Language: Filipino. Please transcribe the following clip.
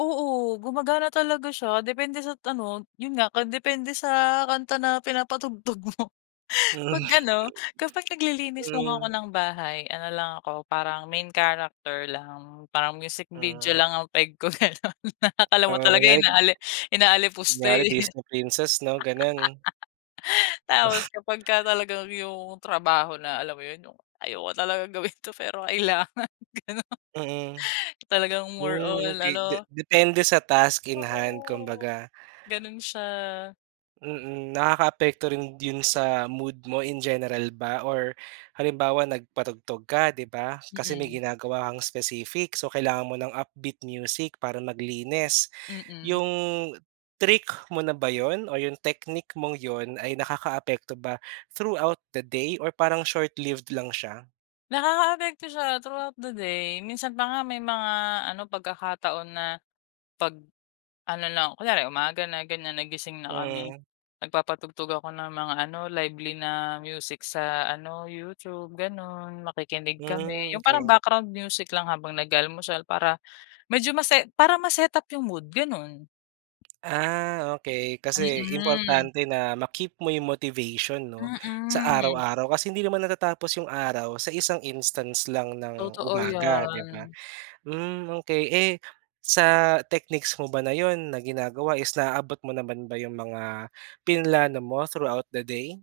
Oo, gumagana talaga siya depende sa ano, yun nga nakadepende sa kanta na pinapatugtog mo. Hmm, 'Pag ano, kapag naglilinis lang ako hmm. ng bahay ano lang ako, parang main character lang. Parang music video Mm. lang ang peg ko ganon, na akala mo Oo, talaga kunyari. inaali inaalipusta, Kunyari, eh. Disney Princess 'no, gano'n. Tapos, kapagka talagang yung trabaho na alam mo 'yun, yung, "Ayoko talagang gawin 'to pero kailangan." Ganun, Mhm. talagang more Hmm, on okey. De ano. depende sa task in hand Oo, kumbaga. ganun siya. Mhm. Nakakaapekto rin dun sa mood mo in general ba or halimbawa nagpatugtog ka, 'di ba? Kasi may Mhm. ginagawa kang specific, so kailangan mo ng upbeat music para maglinis. Mhm. Yung trick mo na ba yun o yung technique mong yun ay nakakaapekto ba through out the day or parang short lived lang siya? Nakakaapekto siya through out the day. Minsan pa nga may mga ano, pagkakataon na, pag-ano na, kunyari umaga na ganyan nagising na kami. Mm. Nagpapatugtog ako ng mga ano, lively na music sa ano, YouTube gano'n, makikinig kami. Mm, Yung parang okey. background music lang habang nag-aalmusal para medyo mase para ma set-up yung mood, ganun. Ah, okey. Kasi, Mhm. importante na ma-keep mo yung motivation, 'no, sa Mhm. araw-araw. Kasi hindi naman natatapos yung araw sa isang instance lang ng Totoo, umaga, 'di ba? 'yan. Mm, okey. Eh, sa techniques mo ba na yun na ginagawa is naaabot mo naman ba 'yung mga plinano mo, throughout the day?